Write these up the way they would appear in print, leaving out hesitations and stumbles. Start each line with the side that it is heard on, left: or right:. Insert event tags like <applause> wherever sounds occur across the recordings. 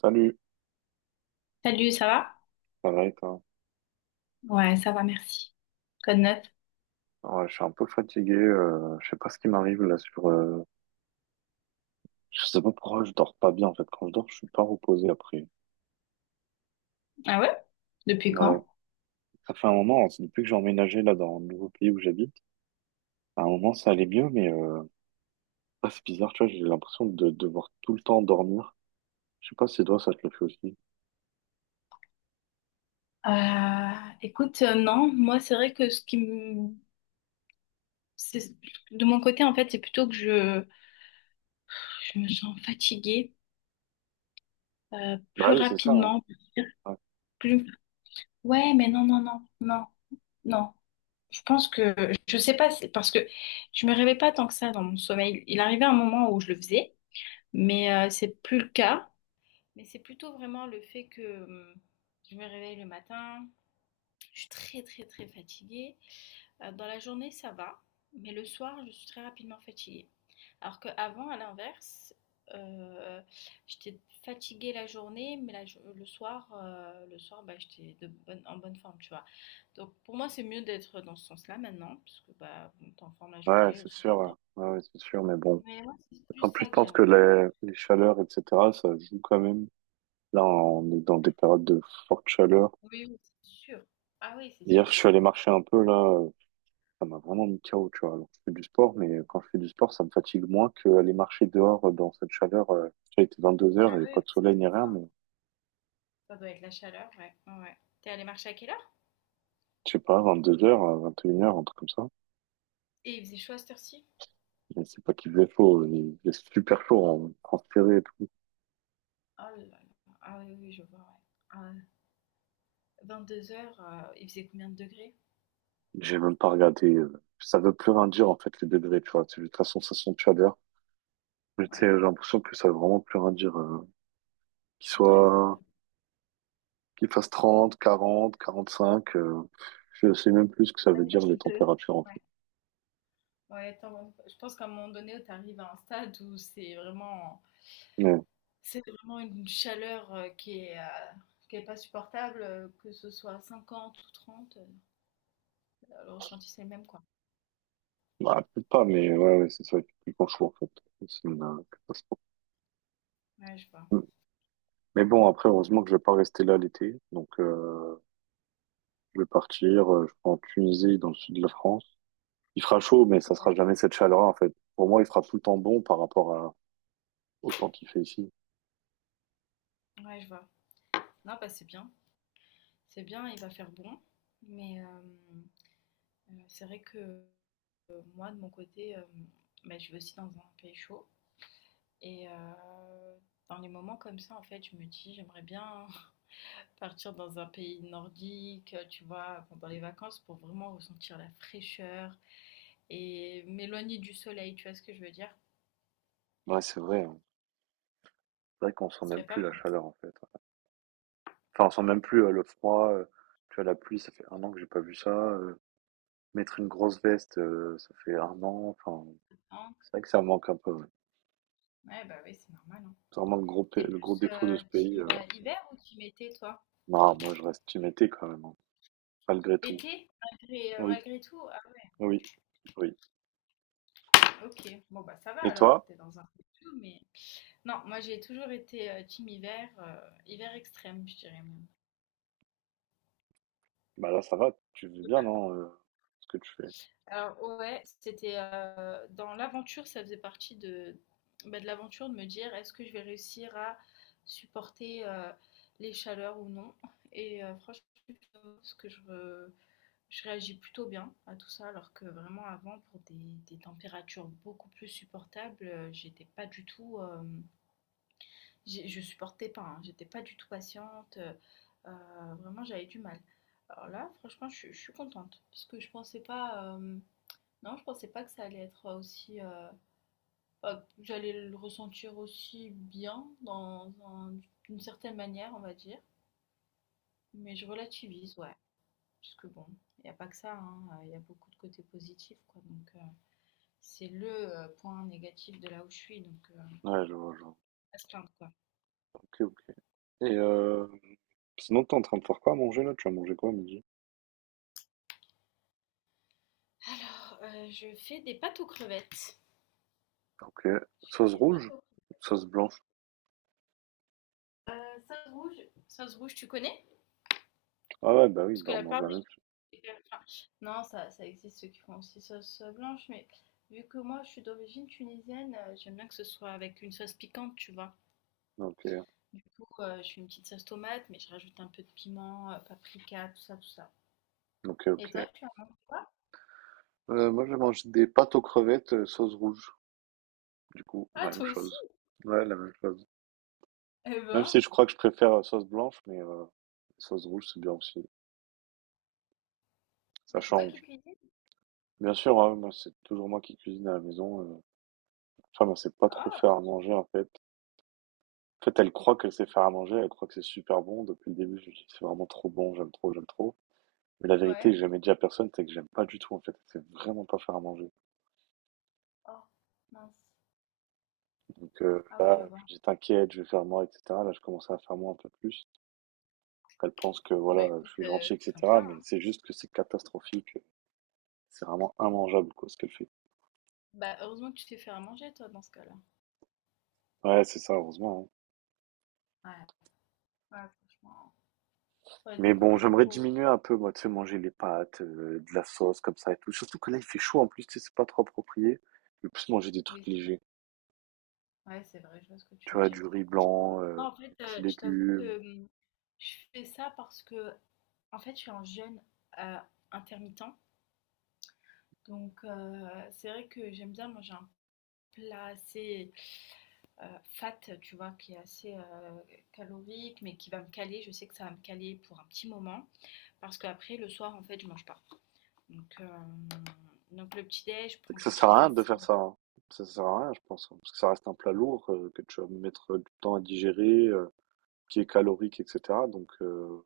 right: Salut,
left: Salut, ça va?
right: ça va et toi?
left: Ouais, ça va, merci. Code 9.
right: Ouais, je suis un peu fatigué, je sais pas ce qui m'arrive là sur. Je sais pas pourquoi je dors pas bien en fait, quand je dors je suis pas reposé après.
left: Ah ouais? Depuis
right: Ouais,
left: quand?
right: ça fait un moment, hein, c'est depuis que j'ai emménagé là dans le nouveau pays où j'habite, à un moment ça allait mieux mais ah, c'est bizarre, tu vois, j'ai l'impression de devoir tout le temps dormir. Je sais pas si toi ça te le fait aussi.
left: Euh, écoute, non, moi c'est vrai que ce qui me... c'est- De mon côté, en fait, c'est plutôt que je me sens fatiguée
right: Bah
left: plus
right: oui, c'est ça, hein.
left: rapidement.
right: Ouais,
left: Plus... Ouais, mais non, non, non, non, non. Je pense que... Je sais pas, c'est parce que je me réveille pas tant que ça dans mon sommeil. Il arrivait un moment où je le faisais, mais c'est plus le cas. Mais c'est plutôt vraiment le fait que... Je me réveille le matin, je suis très très très fatiguée. Dans la journée, ça va, mais le soir, je suis très rapidement fatiguée. Alors qu'avant, à l'inverse, euh, j'étais fatiguée la journée, mais la le soir, bah, j'étais en bonne forme, tu vois. Donc pour moi, c'est mieux d'être dans ce sens-là maintenant, parce que bah, bon, t'es en forme la
right: ouais,
left: journée, le
right: c'est
left: soir,
right: sûr,
left: faut dormir.
right: hein. Ouais, ouais, c'est sûr, mais bon.
left: Mais moi, c'est plus
right: En plus,
left: ça
right: je
left: que j'ai
right: pense que
left: remarqué.
right: les chaleurs, etc., ça joue quand même. Là, on est dans des périodes de forte chaleur.
left: Oui, oui, c'est sûr. Ah oui, c'est
right: Hier, je
left: sûr.
right: suis allé marcher un peu là, ça m'a vraiment mis KO, tu vois. Alors, je fais du sport, mais quand je fais du sport, ça me fatigue moins qu'aller marcher dehors dans cette chaleur. Tu vois, il était 22 heures
left: Ah
right: et
left: oui,
right: pas
left: bah,
right: de
left: ça
right: soleil
left: doit
right: ni
left: être ça,
right: rien,
left: hein.
right: mais
left: Ça doit être la chaleur, ouais. Ouais, ouais. T'es allé marcher à quelle heure?
right: je sais pas, 22 heures, 21 heures, un truc comme ça.
left: Et il faisait chaud à cette heure-ci?
right: Mais c'est pas qu'il faisait chaud, il faisait super chaud, en transpirait et tout.
left: Oh là là. Ah oui, oui, je vois, ouais. Ah 2 heures il faisait combien de degrés?
right: J'ai même pas regardé, ça veut plus rien dire en fait les degrés, tu vois. C'est juste la sensation de chaleur. Mais tu sais,
left: Ouais.
right: j'ai l'impression que ça veut vraiment plus rien dire, qu'il
left: Ouais, c'est
right: soit
left: vrai.
right: qu'il fasse 30, 40, 45. Je sais même plus ce que ça
left: Il
right: veut
left: y a
right: dire
left: plus
right: les
left: de...
right: températures en fait.
left: ouais. Ouais, attends, je pense qu'à un moment donné, tu arrives à un stade où c'est vraiment
right: Ouais.
left: c'est vraiment une chaleur, qui est pas supportable, que ce soit 50 ou 30, le ressenti, c'est le même, quoi.
right: Bah, peut-être pas, mais ouais, ouais, c'est ça qui est chaud en fait. C'est une catastrophe.
left: Ouais, je vois.
right: Mm. Mais bon, après, heureusement que je vais pas rester là l'été. Donc, je vais partir, je vais en Tunisie, dans le sud de la France. Il fera chaud, mais ça sera jamais cette chaleur en fait. Pour moi, il fera tout le temps bon par rapport à, au temps qu'il fait ici.
left: Ouais, je vois. Non, bah, c'est bien. C'est bien, il va faire bon, mais c'est vrai que, moi, de mon côté, bah, je vis aussi dans un pays chaud. Et dans les moments comme ça, en fait, je me dis, j'aimerais bien <laughs> partir dans un pays nordique, tu vois, pendant les vacances pour vraiment ressentir la fraîcheur et m'éloigner du soleil, tu vois ce que je veux dire?
right: Ouais, c'est vrai, hein. C'est vrai qu'on sent
left: Ce
right: même
left: serait pas
right: plus la
left: mal,
right: chaleur en fait. Enfin, on sent même plus le froid. Tu vois, la pluie, ça fait un an que j'ai pas vu ça. Mettre une grosse veste, ça fait 1 an, enfin,
left: hein.
right: c'est vrai que ça manque un peu, ouais.
left: Ouais, bah oui, c'est normal, hein.
right: C'est vraiment le gros p
left: T'es
right: le gros
left: plus
right: défaut de ce pays,
left: team hiver ou team été, toi?
right: non, moi je reste team été quand même, hein, malgré tout.
left: Été, malgré, euh,
right: Oui,
left: malgré tout? Ah,
right: oui, oui.
left: ouais, ok, bon, bah ça va
right: Et
left: alors,
right: toi?
left: t'es dans un peu tout, mais... Non, moi j'ai toujours été team hiver, hiver extrême, je dirais.
right: Bah, là, ça va, tu vis bien, non, ce que tu fais?
left: Alors ouais, c'était dans l'aventure, ça faisait bah, de l'aventure de me dire est-ce que je vais réussir à supporter les chaleurs ou non. Et franchement, parce que je réagis plutôt bien à tout ça, alors que vraiment avant, pour des températures beaucoup plus supportables, j'étais pas du tout, je supportais pas, hein, j'étais pas du tout patiente, vraiment j'avais du mal. Alors là, franchement, je suis contente, parce que je pensais pas, non, je pensais pas que ça allait être aussi. Bah, que j'allais le ressentir aussi bien, d'une certaine manière, on va dire. Mais je relativise, ouais. Parce que bon, il n'y a pas que ça, hein, il y a beaucoup de côtés positifs, quoi. Donc, c'est le point négatif de là où je suis, donc
right: Ouais, je vois, je vois.
left: à se plaindre, quoi.
right: OK, OK. Et sinon, t'es en train de faire quoi à manger, là? Tu vas manger quoi à midi?
left: Alors, je fais des pâtes aux crevettes.
right: OK.
left: Je fais
right: Sauce
left: des pâtes
right: rouge?
left: aux crevettes.
right: Sauce blanche?
left: Euh, Sauce rouge, sauce rouge, tu connais?
right: Ah ouais, bah oui,
left: Parce
right: bah,
left: que
right: on
left: la
right: mange
left: part
right: la même chose.
left: Enfin, non, ça existe ceux qui font aussi sauce blanche, mais vu que moi je suis d'origine tunisienne, j'aime bien que ce soit avec une sauce piquante, tu vois.
right: OK,
left: Du coup, je fais une petite sauce tomate, mais je rajoute un peu de piment, paprika, tout ça, tout ça.
right: OK,
left: Et toi,
right: OK.
left: tu en manges quoi?
right: Moi, je vais manger des pâtes aux crevettes, sauce rouge. Du coup,
left: Ah,
right: la même
left: toi aussi?
right: chose. Ouais, la même chose.
left: Eh
right: Même
left: ben,
right: si je crois que je préfère la sauce blanche, mais la sauce rouge, c'est bien aussi. Ça
left: et c'est toi qui
right: change.
left: cuisines?
right: Bien sûr, hein, moi, c'est toujours moi qui cuisine à la maison. Enfin, elle sait pas trop
left: Ah,
right: faire à manger, en fait. En fait, elle croit qu'elle sait faire à manger, elle croit que c'est super bon. Depuis le début, je lui dis, c'est vraiment trop bon, j'aime trop, j'aime trop. Mais la vérité que
left: ouais.
right: j'ai jamais dit à personne, c'est que j'aime pas du tout, en fait. Elle sait vraiment pas faire à manger.
left: Oh, mince.
right: Donc
left: Ah oui, je
right: là, je
left: vois.
right: lui dis, t'inquiète, je vais faire moi, etc. Là, je commence à faire moi un peu plus. Elle pense que,
left: Bah
right: voilà, je
left: écoute,
right: suis gentil,
left: c'est comme
right: etc.
left: ça,
right: Mais
left: hein.
right: c'est juste que c'est catastrophique. C'est vraiment immangeable, quoi, ce qu'elle fait.
left: Bah heureusement que tu sais faire à manger, toi, dans ce cas-là.
right: Ouais, c'est ça, heureusement, hein.
left: Ouais, ouais, franchement, ça aurait
right: Mais
left: été
right: bon,
left: compliqué
right: j'aimerais
left: pour vous.
right: diminuer un peu, moi, tu sais, manger les pâtes, de la sauce, comme ça et tout. Surtout que là, il fait chaud en plus, tu sais, c'est pas trop approprié. Je vais plus manger des
left: Oui,
right: trucs
left: c'est vrai.
right: légers.
left: Ouais, c'est vrai, je vois ce que
right: Tu
left: tu veux
right: vois, du
left: dire.
right: riz blanc,
left: Moi, en fait,
right: des petits
left: je t'avoue
right: légumes.
left: que je fais ça parce que, en fait, je suis un jeûne euh, intermittent. Donc, c'est vrai que j'aime bien manger un plat assez fat, tu vois, qui est assez calorique, mais qui va me caler. Je sais que ça va me caler pour un petit moment. Parce qu'après, le soir, en fait, je mange pas. Donc, donc le petit-déj, je
right: Fait
left: prends
right: que ça
left: quelque
right: sert
left: chose
right: à rien de
left: d'assez...
right: faire ça, hein. Ça sert à rien, je pense, hein. Parce que ça reste un plat lourd, que tu vas mettre du temps à digérer, qui est calorique, etc. Donc,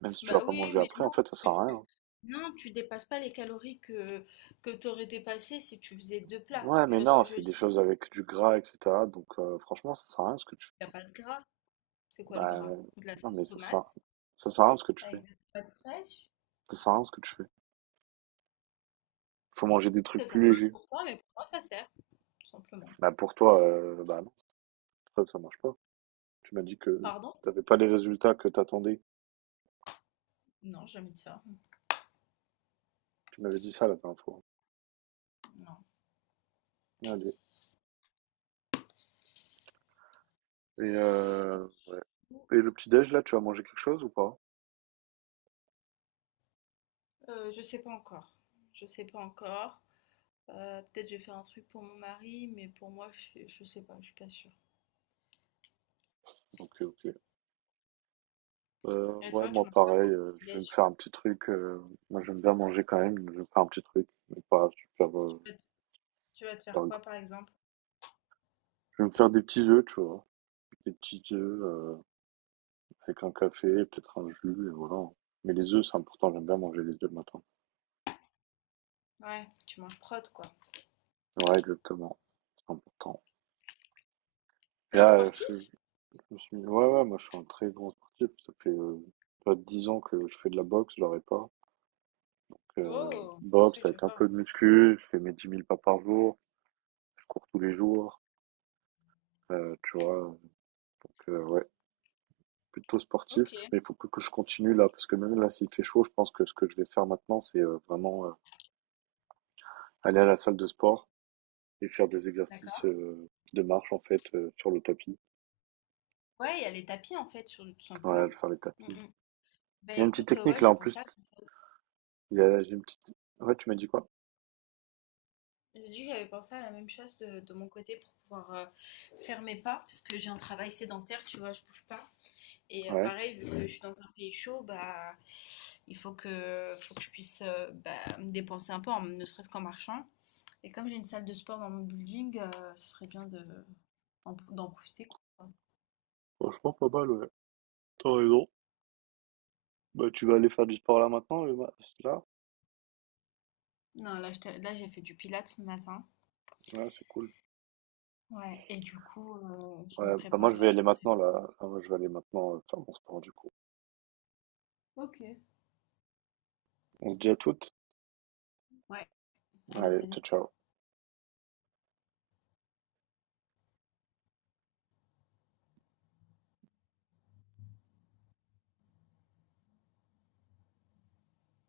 right: même si tu vas
left: Bah
right: pas
left: oui,
right: manger
left: mais
right: après, en
left: non,
right: fait, ça
left: parce que
right: sert à rien,
left: tu...
right: hein.
left: Non, tu dépasses pas les calories que tu aurais dépassé si tu faisais deux plats.
right: Ouais,
left: Tu
right: mais
left: vois ce
right: non,
left: que je veux
right: c'est des
left: dire?
right: choses avec du gras, etc. Donc, franchement, ça sert à rien ce que tu
left: Il n'y a pas de gras. C'est quoi le
right: Bah.
left: gras? De la
right: Non,
left: sauce
right: mais ça sert,
left: tomate
right: ça sert à rien ce que tu
left: avec
right: fais.
left: des tomates fraîches.
right: Ça sert à rien ce que tu fais. Faut manger des trucs
left: Ça sert
right: plus
left: à rien
right: légers.
left: pour toi, mais pour moi, ça sert, tout simplement.
right: Bah, pour toi, bah non, ça marche pas. Tu m'as dit que
left: Pardon.
right: t'avais pas les résultats que t'attendais.
left: Non, j'ai jamais dit ça.
right: Tu m'avais dit ça la dernière fois.
left: Non.
right: Allez. Et, euh, et le petit-déj, là, tu vas manger quelque chose ou pas?
left: Je sais pas encore. Je sais pas encore. Peut-être je vais faire un truc pour mon mari, mais pour moi, je sais pas, je suis pas sûre.
right: Ok, ok.
left: Et
right: Ouais,
left: toi, tu
right: moi,
left: manges pas pour
right: pareil,
left: le
right: je vais me
left: petit-déj?
right: faire un petit truc. Moi, j'aime bien manger quand même. Je vais me faire un petit truc. Mais pas super,
left: tu, vas te- Tu vas te faire
right: super
left: quoi,
right: gros.
left: par exemple?
right: Je vais me faire des petits œufs, tu vois. Des petits œufs. Avec un café, peut-être un jus, et voilà. Mais les œufs, c'est important, j'aime bien manger les œufs le matin.
left: Ouais, tu manges prod, quoi.
right: Ouais, exactement, c'est important. Et
left: T'es un
right: là,
left: sportif?
right: je me suis mis, ouais, ouais, moi je suis un très grand sportif, ça fait pas 10 ans que je fais de la boxe, je l'aurais pas. Donc,
left: Oh, ah
right: boxe
left: oui, je
right: avec un
left: vois.
right: peu de muscu, je fais mes 10 000 pas par jour, je cours tous les jours, tu vois. Donc, ouais, plutôt sportif,
left: Ok,
right: mais il faut que je continue là, parce que même là, s'il fait chaud, je pense que ce que je vais faire maintenant, c'est vraiment aller à la salle de sport et faire des exercices
left: d'accord.
right: de marche en fait sur le tapis.
left: Ouais, il y a les tapis, en fait, sur, tout simplement.
right: Ouais, faire les
left: Mm,
right: tapis.
left: mm. Bah
right: Il y a une petite
left: écoute,
right: technique
left: ouais,
right: là
left: j'ai
right: en
left: pensé
right: plus.
left: à...
right: Il y a j'ai une petite. Ouais, tu m'as dit quoi?
left: j'ai dit que j'avais pensé à la même chose de mon côté pour pouvoir, faire mes pas, parce que j'ai un travail sédentaire, tu vois, je bouge pas et
right: Ouais.
left: pareil, vu que je, ouais, suis dans un pays chaud, bah, il faut que je puisse, bah, me dépenser un peu, en ne serait-ce qu'en marchant et comme j'ai une salle de sport dans mon building, ce serait bien de d'en profiter, quoi.
right: Franchement, pas mal, ouais. T'as raison. Bah, tu vas aller faire du sport là maintenant, là?
left: Non, là, j'ai fait du pilates ce matin,
right: Ouais, c'est cool.
left: ouais et du coup, je me
right: Ouais, bah moi
left: prépare,
right: je vais
left: là, je
right: aller
left: me
right: maintenant
left: prépare.
right: là. Ah, moi je vais aller maintenant faire mon sport du coup.
left: OK.
right: On se dit à toutes.
left: Ouais, allez,
right: Allez, ciao,
left: salut.
right: ciao.